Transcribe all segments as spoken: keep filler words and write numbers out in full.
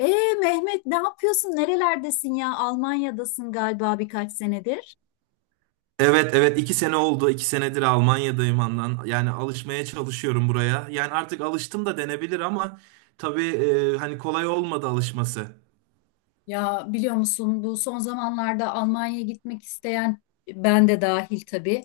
Ee Mehmet, ne yapıyorsun? Nerelerdesin ya? Almanya'dasın galiba birkaç senedir. Evet, evet, iki sene oldu. iki senedir Almanya'dayım andan. Yani alışmaya çalışıyorum buraya. Yani artık alıştım da denebilir ama tabii, e, hani kolay olmadı alışması. Ya, biliyor musun, bu son zamanlarda Almanya'ya gitmek isteyen, ben de dahil tabii,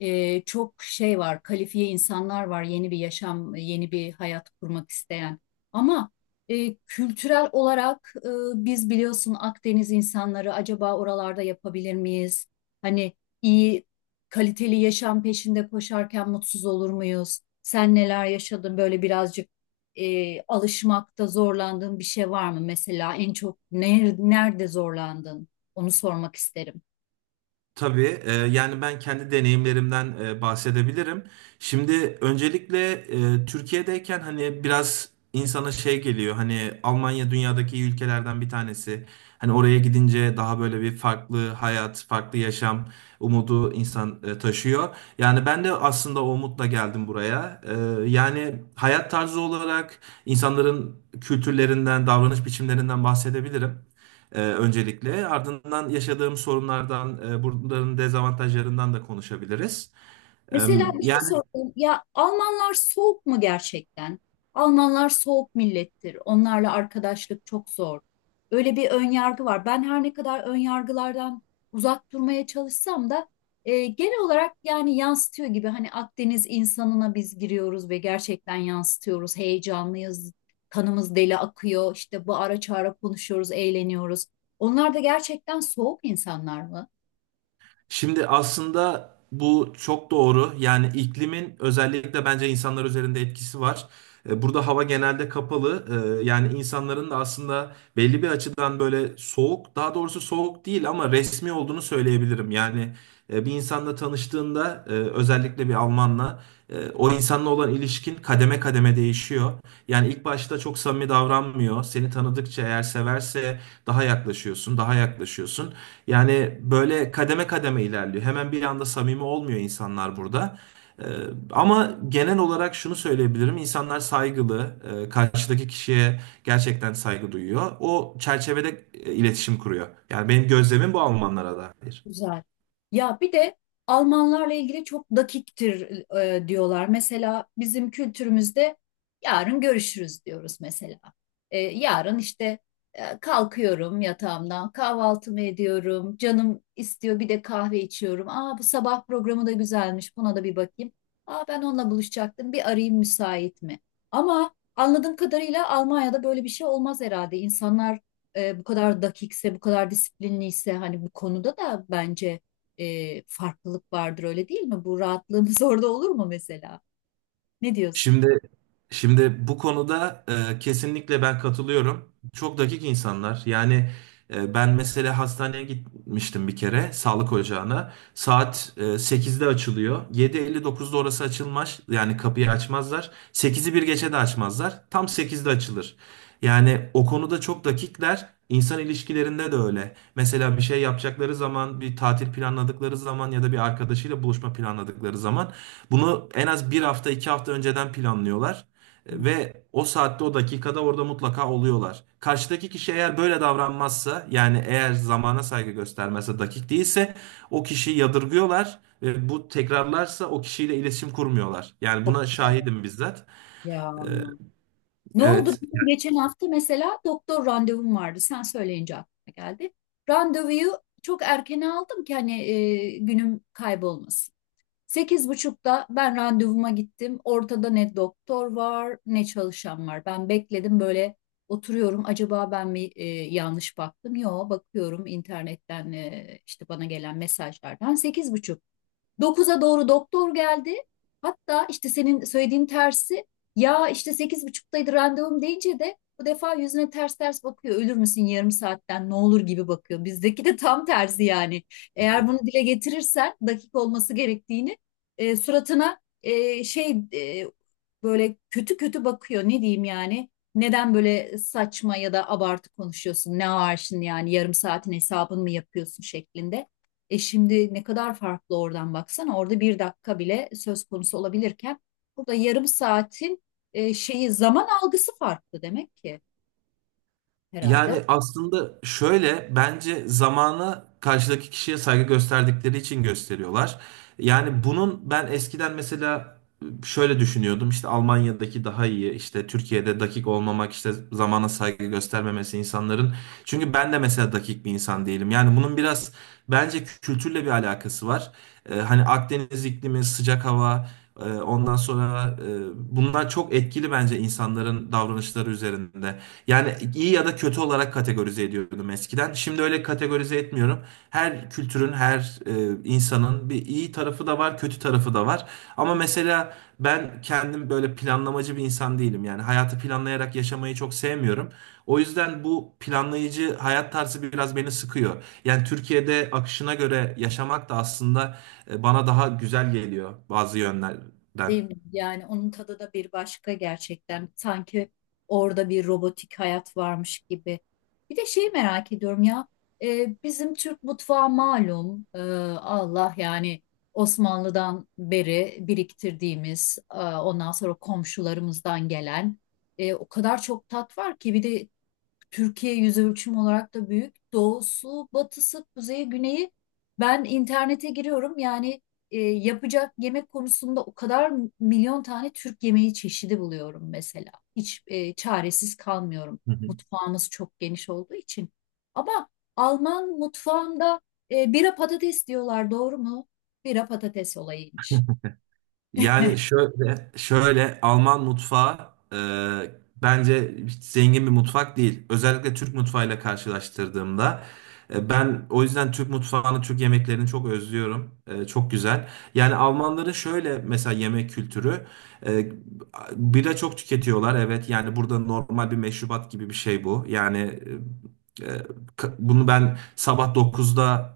e, çok şey var, kalifiye insanlar var, yeni bir yaşam, yeni bir hayat kurmak isteyen. Ama e, kültürel olarak, e, biz biliyorsun Akdeniz insanları, acaba oralarda yapabilir miyiz? Hani iyi kaliteli yaşam peşinde koşarken mutsuz olur muyuz? Sen neler yaşadın böyle? Birazcık e, alışmakta zorlandığın bir şey var mı? Mesela en çok ner- nerede zorlandın? Onu sormak isterim. Tabii, e, yani ben kendi deneyimlerimden e, bahsedebilirim. Şimdi öncelikle e, Türkiye'deyken hani biraz insana şey geliyor. Hani Almanya dünyadaki iyi ülkelerden bir tanesi. Hani oraya gidince daha böyle bir farklı hayat, farklı yaşam umudu insan e, taşıyor. Yani ben de aslında o umutla geldim buraya. E, yani hayat tarzı olarak insanların kültürlerinden, davranış biçimlerinden bahsedebilirim. Ee, öncelikle ardından yaşadığım sorunlardan, e, bunların dezavantajlarından da konuşabiliriz. Ee, Mesela bir şey Yani sorayım. Ya, Almanlar soğuk mu gerçekten? Almanlar soğuk millettir. Onlarla arkadaşlık çok zor. Öyle bir ön yargı var. Ben her ne kadar ön yargılardan uzak durmaya çalışsam da e, genel olarak yani yansıtıyor gibi, hani Akdeniz insanına biz giriyoruz ve gerçekten yansıtıyoruz. Heyecanlıyız. Kanımız deli akıyor. İşte bu ara çağıra konuşuyoruz, eğleniyoruz. Onlar da gerçekten soğuk insanlar mı? şimdi aslında bu çok doğru. Yani iklimin özellikle bence insanlar üzerinde etkisi var. E, Burada hava genelde kapalı. E, Yani insanların da aslında belli bir açıdan böyle soğuk, daha doğrusu soğuk değil ama resmi olduğunu söyleyebilirim. Yani e, bir insanla tanıştığında, e, özellikle bir Almanla, e, o insanla olan ilişkin kademe kademe değişiyor. Yani ilk başta çok samimi davranmıyor. Seni tanıdıkça eğer severse daha yaklaşıyorsun, daha yaklaşıyorsun. Yani böyle kademe kademe ilerliyor. Hemen bir anda samimi olmuyor insanlar burada. Ee, Ama genel olarak şunu söyleyebilirim. İnsanlar saygılı, e, karşıdaki kişiye gerçekten saygı duyuyor. O çerçevede e, iletişim kuruyor. Yani benim gözlemim bu Almanlara dair. Güzel. Ya, bir de Almanlarla ilgili çok dakiktir e, diyorlar. Mesela bizim kültürümüzde yarın görüşürüz diyoruz mesela. E, yarın işte, e, kalkıyorum yatağımdan, kahvaltımı ediyorum, canım istiyor, bir de kahve içiyorum. Aa, bu sabah programı da güzelmiş, buna da bir bakayım. Aa, ben onunla buluşacaktım, bir arayayım müsait mi? Ama anladığım kadarıyla Almanya'da böyle bir şey olmaz herhalde. İnsanlar e, bu kadar dakikse, bu kadar disiplinliyse, hani bu konuda da bence e, farklılık vardır, öyle değil mi? Bu rahatlığımız orada olur mu mesela? Ne diyorsun? Şimdi şimdi bu konuda, e, kesinlikle ben katılıyorum. Çok dakik insanlar. Yani e, ben mesela hastaneye gitmiştim bir kere sağlık ocağına. Saat e, sekizde açılıyor. Yedi elli dokuzda orası açılmaz. Yani kapıyı açmazlar. Sekizi bir geçe de açmazlar. Tam sekizde açılır. Yani o konuda çok dakikler. İnsan ilişkilerinde de öyle. Mesela bir şey yapacakları zaman, bir tatil planladıkları zaman ya da bir arkadaşıyla buluşma planladıkları zaman bunu en az bir hafta iki hafta önceden planlıyorlar. Hı. E, ve o saatte o dakikada orada mutlaka oluyorlar. Karşıdaki kişi eğer böyle davranmazsa, yani eğer zamana saygı göstermezse, dakik değilse, o kişiyi yadırgıyorlar ve bu tekrarlarsa o kişiyle iletişim kurmuyorlar. Yani Çok buna güzel. şahidim bizzat. Ya, E, ne oldu? Evet. Benim geçen hafta mesela doktor randevum vardı. Sen söyleyince aklıma geldi. Randevuyu çok erken aldım ki hani e, günüm kaybolmasın. Sekiz buçukta ben randevuma gittim. Ortada ne doktor var ne çalışan var. Ben bekledim, böyle oturuyorum. Acaba ben mi e, yanlış baktım? Yo, bakıyorum internetten, e, işte bana gelen mesajlardan. Sekiz buçuk. dokuza doğru doktor geldi. Hatta işte senin söylediğin tersi. Ya işte sekiz buçuktaydı randevum deyince de bu defa yüzüne ters ters bakıyor. Ölür müsün, yarım saatten ne olur gibi bakıyor. Bizdeki de tam tersi yani. Eğer bunu dile getirirsen dakik olması gerektiğini, e, suratına, e, şey e, böyle kötü kötü bakıyor. Ne diyeyim yani? Neden böyle saçma ya da abartı konuşuyorsun? Ne var yani, yarım saatin hesabını mı yapıyorsun şeklinde. E şimdi ne kadar farklı, oradan baksana. Orada bir dakika bile söz konusu olabilirken burada yarım saatin e, şeyi zaman algısı farklı, demek ki herhalde. Yani aslında şöyle, bence zamana karşıdaki kişiye saygı gösterdikleri için gösteriyorlar. Yani bunun ben eskiden mesela şöyle düşünüyordum, işte Almanya'daki daha iyi, işte Türkiye'de dakik olmamak, işte zamana saygı göstermemesi insanların. Çünkü ben de mesela dakik bir insan değilim. Yani bunun biraz bence kültürle bir alakası var. Ee, hani Akdeniz iklimi, sıcak hava, e, ondan sonra, e, bunlar çok etkili bence insanların davranışları üzerinde. Yani iyi ya da kötü olarak kategorize ediyordum eskiden. Şimdi öyle kategorize etmiyorum. Her kültürün, her e, insanın bir iyi tarafı da var, kötü tarafı da var. Ama mesela ben kendim böyle planlamacı bir insan değilim. Yani hayatı planlayarak yaşamayı çok sevmiyorum. O yüzden bu planlayıcı hayat tarzı biraz beni sıkıyor. Yani Türkiye'de akışına göre yaşamak da aslında e, bana daha güzel geliyor bazı Değil yönlerden. mi? Yani onun tadı da bir başka gerçekten. Sanki orada bir robotik hayat varmış gibi. Bir de şeyi merak ediyorum ya. E, bizim Türk mutfağı malum. e, Allah, yani Osmanlı'dan beri biriktirdiğimiz, e, ondan sonra komşularımızdan gelen, e, o kadar çok tat var ki, bir de Türkiye yüz ölçümü olarak da büyük. Doğusu, batısı, kuzeyi, güneyi. Ben internete giriyorum. Yani e, yapacak yemek konusunda o kadar milyon tane Türk yemeği çeşidi buluyorum mesela. Hiç e, çaresiz kalmıyorum. Mutfağımız çok geniş olduğu için. Ama Alman mutfağında e, bira patates diyorlar, doğru mu? Bira patates olayıymış. Yani şöyle, şöyle Alman mutfağı e, bence hiç zengin bir mutfak değil. Özellikle Türk mutfağıyla karşılaştırdığımda e, ben o yüzden Türk mutfağını, Türk yemeklerini çok özlüyorum. E, çok güzel. Yani Almanların şöyle mesela yemek kültürü, e, bira çok tüketiyorlar. Evet, yani burada normal bir meşrubat gibi bir şey bu. Yani e, e, ka- bunu ben sabah dokuzda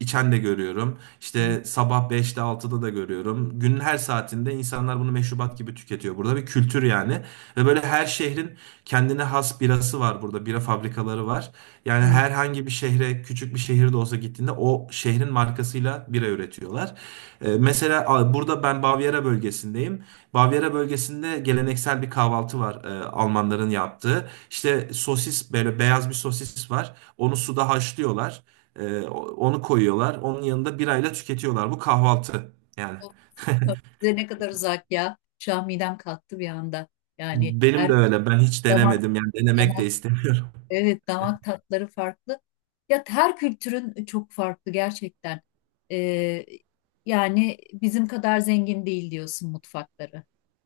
içen de görüyorum. Hı İşte sabah beşte altıda da görüyorum. Günün her saatinde insanlar bunu meşrubat gibi tüketiyor. Burada bir kültür yani. Ve böyle her şehrin kendine has birası var burada. Bira fabrikaları var. Yani hı. herhangi bir şehre, küçük bir şehir de olsa gittiğinde o şehrin markasıyla bira üretiyorlar. Ee, mesela a, burada ben Bavyera bölgesindeyim. Bavyera bölgesinde geleneksel bir kahvaltı var, e, Almanların yaptığı. İşte sosis, böyle beyaz bir sosis var. Onu suda haşlıyorlar. Ee, o- onu koyuyorlar. Onun yanında birayla tüketiyorlar. Bu kahvaltı yani. Size ne kadar uzak ya. Şu an midem kalktı bir anda. Yani Benim her de öyle. Ben hiç zaman. denemedim. Yani denemek de istemiyorum. Evet, damak tatları farklı. Ya, her kültürün çok farklı gerçekten. Ee, Yani bizim kadar zengin değil diyorsun mutfakları.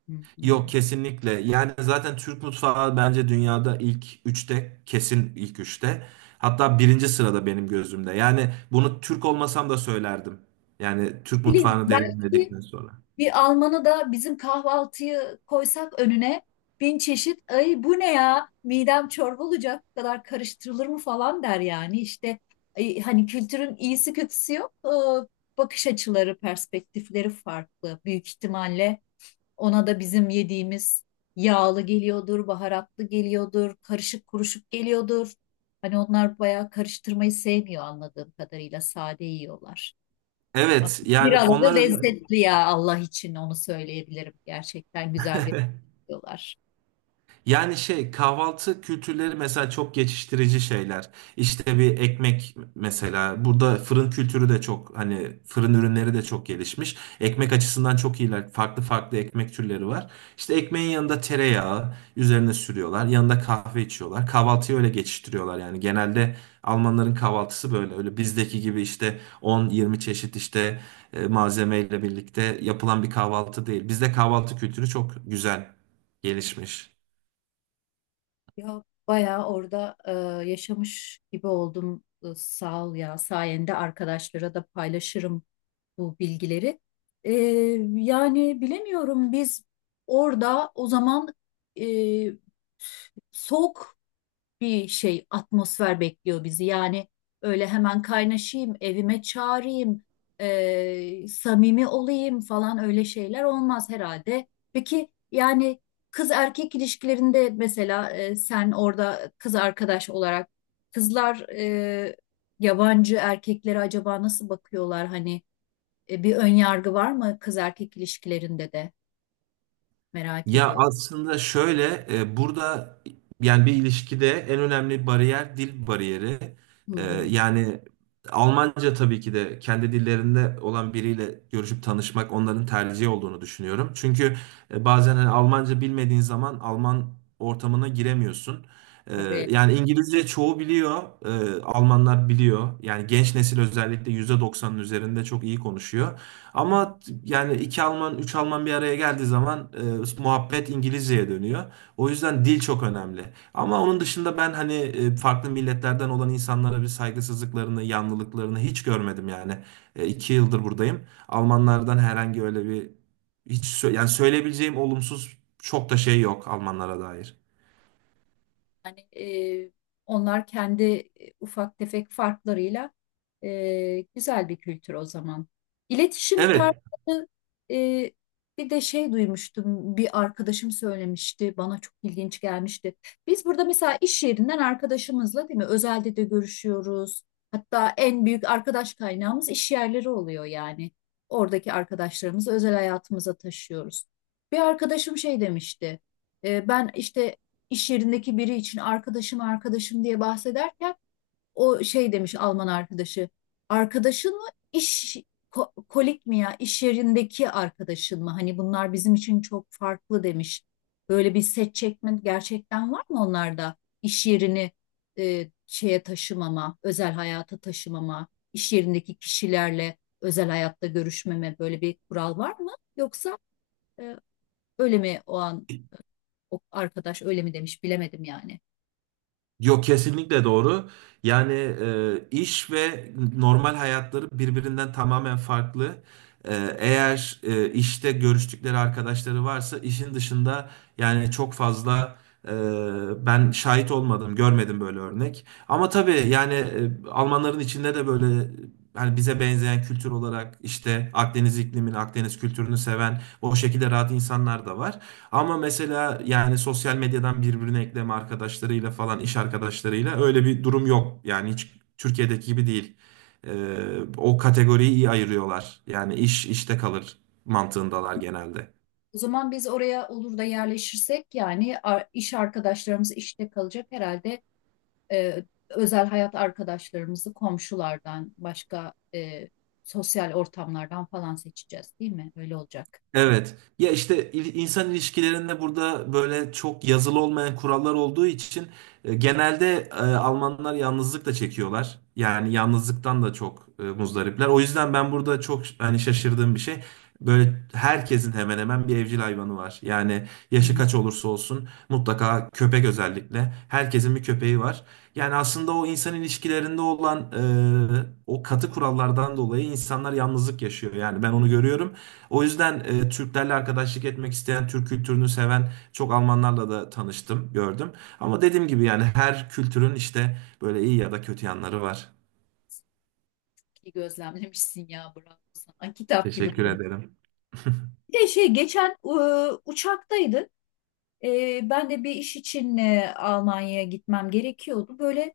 Hı hı. Yok, kesinlikle. Yani zaten Türk mutfağı bence dünyada ilk üçte. Kesin ilk üçte. Hatta birinci sırada benim gözümde. Yani bunu Türk olmasam da söylerdim. Yani Türk Bileyim, mutfağını belki deneyimledikten sonra. bir Alman'a da bizim kahvaltıyı koysak önüne, bin çeşit, ay bu ne ya, midem çorba olacak, bu kadar karıştırılır mı falan der yani işte. Ay, hani kültürün iyisi kötüsü yok. Ee, bakış açıları, perspektifleri farklı, büyük ihtimalle. Ona da bizim yediğimiz yağlı geliyordur, baharatlı geliyordur, karışık kuruşuk geliyordur. Hani onlar bayağı karıştırmayı sevmiyor, anladığım kadarıyla sade yiyorlar. Ama Evet, yani biraları onlar özel. lezzetli ya, Allah için onu söyleyebilirim. Gerçekten güzel bir yiyorlar. Yani şey, kahvaltı kültürleri mesela çok geçiştirici şeyler. İşte bir ekmek mesela, burada fırın kültürü de çok, hani fırın ürünleri de çok gelişmiş. Ekmek açısından çok iyiler. Farklı farklı ekmek türleri var. İşte ekmeğin yanında tereyağı üzerine sürüyorlar. Yanında kahve içiyorlar. Kahvaltıyı öyle geçiştiriyorlar yani. Genelde Almanların kahvaltısı böyle. Öyle bizdeki gibi işte on yirmi çeşit işte e, malzemeyle birlikte yapılan bir kahvaltı değil. Bizde kahvaltı kültürü çok güzel gelişmiş. Ya, bayağı orada e, yaşamış gibi oldum. E, Sağ ol ya, sayende arkadaşlara da paylaşırım bu bilgileri. Ee, Yani bilemiyorum, biz orada o zaman e, soğuk bir şey, atmosfer bekliyor bizi. Yani öyle hemen kaynaşayım, evime çağırayım, e, samimi olayım falan, öyle şeyler olmaz herhalde. Peki yani, kız erkek ilişkilerinde mesela e, sen orada kız arkadaş olarak, kızlar e, yabancı erkeklere acaba nasıl bakıyorlar hani? E, bir ön yargı var mı kız erkek ilişkilerinde de, merak Ya ediyorum. aslında şöyle, e, burada yani bir ilişkide en önemli bariyer dil bariyeri. Hı E, hı. Yani Almanca, tabii ki de kendi dillerinde olan biriyle görüşüp tanışmak onların tercihi olduğunu düşünüyorum. Çünkü e, bazen hani Almanca bilmediğin zaman Alman ortamına giremiyorsun. E, Tabii. Yani İngilizce çoğu biliyor, e, Almanlar biliyor. Yani genç nesil özellikle yüzde doksanın üzerinde çok iyi konuşuyor. Ama yani iki Alman, üç Alman bir araya geldiği zaman e, muhabbet İngilizceye dönüyor. O yüzden dil çok önemli. Ama onun dışında ben hani e, farklı milletlerden olan insanlara bir saygısızlıklarını, yanlılıklarını hiç görmedim yani. E, iki yıldır buradayım. Almanlardan herhangi öyle bir hiç sö- yani söyleyebileceğim olumsuz çok da şey yok Almanlara dair. Yani e, onlar kendi e, ufak tefek farklarıyla, e, güzel bir kültür o zaman. İletişim Evet. tarzı. E, bir de şey duymuştum, bir arkadaşım söylemişti, bana çok ilginç gelmişti. Biz burada mesela iş yerinden arkadaşımızla, değil mi, özelde de görüşüyoruz. Hatta en büyük arkadaş kaynağımız iş yerleri oluyor yani. Oradaki arkadaşlarımızı özel hayatımıza taşıyoruz. Bir arkadaşım şey demişti. E, ben işte iş yerindeki biri için arkadaşım arkadaşım diye bahsederken o şey demiş Alman arkadaşı. Arkadaşın mı, iş ko- kolik mi ya, iş yerindeki arkadaşın mı? Hani bunlar bizim için çok farklı demiş. Böyle bir set çekme gerçekten var mı onlarda? İş yerini e, şeye taşımama, özel hayata taşımama, iş yerindeki kişilerle özel hayatta görüşmeme, böyle bir kural var mı? Yoksa e, öyle mi, o an o arkadaş öyle mi demiş, bilemedim yani. Yok, kesinlikle doğru. Yani e, iş ve normal hayatları birbirinden tamamen farklı. E, eğer e, işte görüştükleri arkadaşları varsa işin dışında, yani çok fazla, e, ben şahit olmadım, görmedim böyle örnek. Ama tabii yani e, Almanların içinde de böyle hani bize benzeyen kültür olarak işte Akdeniz iklimini, Akdeniz kültürünü seven, o şekilde rahat insanlar da var. Ama mesela yani sosyal medyadan birbirine ekleme arkadaşlarıyla falan, iş arkadaşlarıyla öyle bir durum yok. Yani hiç Türkiye'deki gibi değil. Ee, O kategoriyi iyi ayırıyorlar. Yani iş işte kalır mantığındalar genelde. O zaman biz oraya olur da yerleşirsek, yani ar- iş arkadaşlarımız işte kalacak herhalde, e, özel hayat arkadaşlarımızı komşulardan başka, e, sosyal ortamlardan falan seçeceğiz, değil mi? Öyle olacak. Evet. Ya işte il- insan ilişkilerinde burada böyle çok yazılı olmayan kurallar olduğu için e, genelde e, Almanlar yalnızlık da çekiyorlar. Yani yalnızlıktan da çok e, muzdaripler. O yüzden ben burada çok, hani şaşırdığım bir şey. Böyle herkesin hemen hemen bir evcil hayvanı var. Yani yaşı Hmm. kaç olursa olsun mutlaka köpek, özellikle herkesin bir köpeği var. Yani aslında o insan ilişkilerinde olan e, o katı kurallardan dolayı insanlar yalnızlık yaşıyor. Yani ben onu görüyorum. O yüzden e, Türklerle arkadaşlık etmek isteyen, Türk kültürünü seven çok Almanlarla da tanıştım, gördüm. Ama dediğim gibi yani her kültürün işte böyle iyi ya da kötü yanları var. İyi gözlemlemişsin ya, bravo sana. Kitap gibi Teşekkür konu. ederim. Bir de şey geçen e, uçaktaydık. E, ben de bir iş için e, Almanya'ya gitmem gerekiyordu. Böyle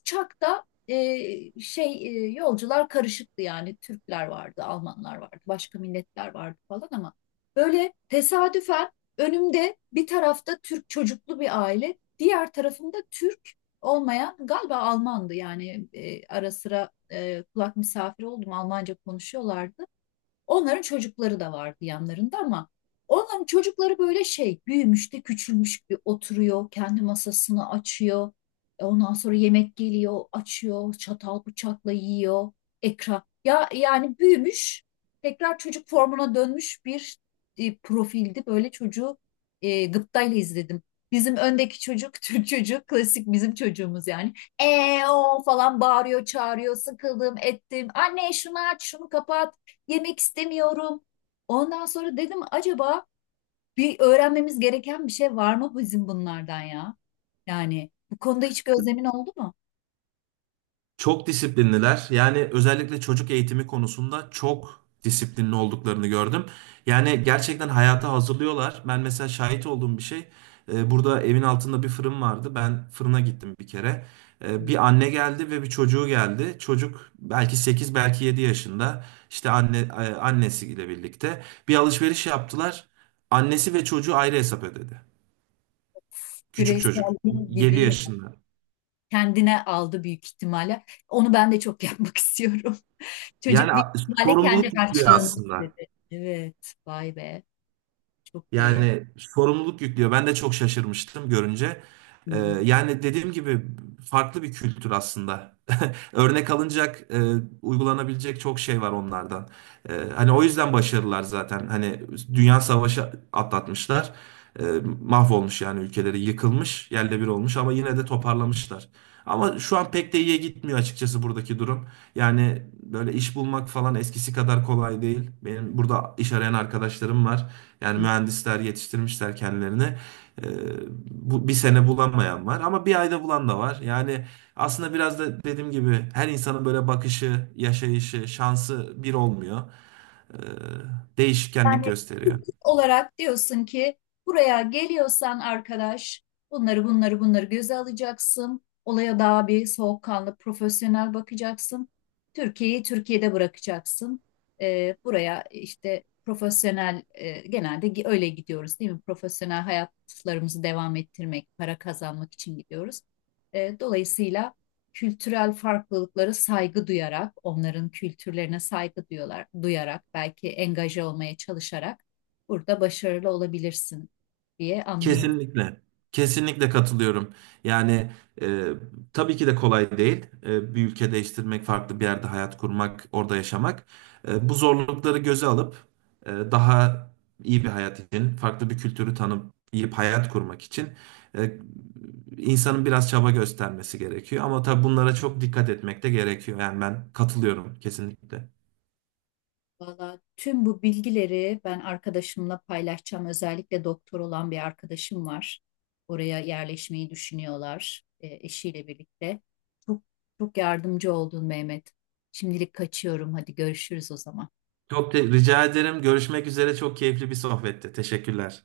uçakta, e, şey e, yolcular karışıktı, yani Türkler vardı, Almanlar vardı, başka milletler vardı falan. Ama böyle tesadüfen önümde, bir tarafta Türk çocuklu bir aile, diğer tarafında Türk olmayan, galiba Almandı yani, e, ara sıra e, kulak misafiri oldum, Almanca konuşuyorlardı. Onların çocukları da vardı yanlarında ama onların çocukları böyle, şey büyümüş de küçülmüş gibi oturuyor. Kendi masasını açıyor. E, Ondan sonra yemek geliyor, açıyor, çatal bıçakla yiyor. Ekran. Ya yani, büyümüş, tekrar çocuk formuna dönmüş bir e, profildi. Böyle çocuğu e, gıptayla izledim. Bizim öndeki çocuk, Türk çocuğu, klasik bizim çocuğumuz yani. E O falan bağırıyor, çağırıyor, sıkıldım ettim. Anne şunu aç, şunu kapat, yemek istemiyorum. Ondan sonra dedim, acaba bir öğrenmemiz gereken bir şey var mı bizim bunlardan ya? Yani bu konuda hiç gözlemin oldu mu? Çok disiplinliler. Yani özellikle çocuk eğitimi konusunda çok disiplinli olduklarını gördüm. Yani gerçekten hayata hazırlıyorlar. Ben mesela şahit olduğum bir şey. E, burada evin altında bir fırın vardı. Ben fırına gittim bir kere. E, bir anne geldi ve bir çocuğu geldi. Çocuk belki sekiz, belki yedi yaşında. İşte anne, e, annesiyle birlikte bir alışveriş yaptılar. Annesi ve çocuğu ayrı hesap ödedi. Küçük çocuk, Bireyselliği gibi yedi ya. yaşında. Kendine aldı büyük ihtimalle. Onu ben de çok yapmak istiyorum. Çocuk Yani büyük a- ihtimalle kendi Sorumluluk yüklüyor harçlığını aslında. istedi. Evet, vay be, çok iyi. Yani sorumluluk yüklüyor. Ben de çok şaşırmıştım görünce. Hı Ee, Yani dediğim gibi, farklı bir kültür aslında. Örnek alınacak, e, uygulanabilecek çok şey var onlardan. E, hani o yüzden başarılar zaten. Hani dünya savaşı atlatmışlar. E, mahvolmuş yani, ülkeleri yıkılmış, yerle bir olmuş, ama yine de toparlamışlar. Ama şu an pek de iyiye gitmiyor açıkçası buradaki durum. Yani böyle iş bulmak falan eskisi kadar kolay değil. Benim burada iş arayan arkadaşlarım var. Yani mühendisler yetiştirmişler kendilerini. Ee, Bu bir sene bulamayan var ama bir ayda bulan da var. Yani aslında biraz da dediğim gibi, her insanın böyle bakışı, yaşayışı, şansı bir olmuyor. Ee, hı. Değişkenlik gösteriyor. Olarak diyorsun ki buraya geliyorsan arkadaş, bunları bunları bunları göze alacaksın. Olaya daha bir soğukkanlı, profesyonel bakacaksın. Türkiye'yi Türkiye'de bırakacaksın. Ee, buraya işte profesyonel, e, genelde gi- öyle gidiyoruz değil mi? Profesyonel hayatlarımızı devam ettirmek, para kazanmak için gidiyoruz. Ee, dolayısıyla kültürel farklılıklara saygı duyarak, onların kültürlerine saygı duyuyorlar, duyarak, belki engaje olmaya çalışarak burada başarılı olabilirsin diye anlıyorum. Kesinlikle. Kesinlikle katılıyorum. Yani e, tabii ki de kolay değil. E, bir ülke değiştirmek, farklı bir yerde hayat kurmak, orada yaşamak. E, bu zorlukları göze alıp, e, daha iyi bir hayat için, farklı bir kültürü tanıp iyi bir hayat kurmak için, e, insanın biraz çaba göstermesi gerekiyor. Ama tabii bunlara çok dikkat etmek de gerekiyor. Yani ben katılıyorum kesinlikle. Valla tüm bu bilgileri ben arkadaşımla paylaşacağım. Özellikle doktor olan bir arkadaşım var. Oraya yerleşmeyi düşünüyorlar e, eşiyle birlikte. Çok çok yardımcı oldun Mehmet. Şimdilik kaçıyorum. Hadi görüşürüz o zaman. Çok te- rica ederim. Görüşmek üzere. Çok keyifli bir sohbetti. Teşekkürler.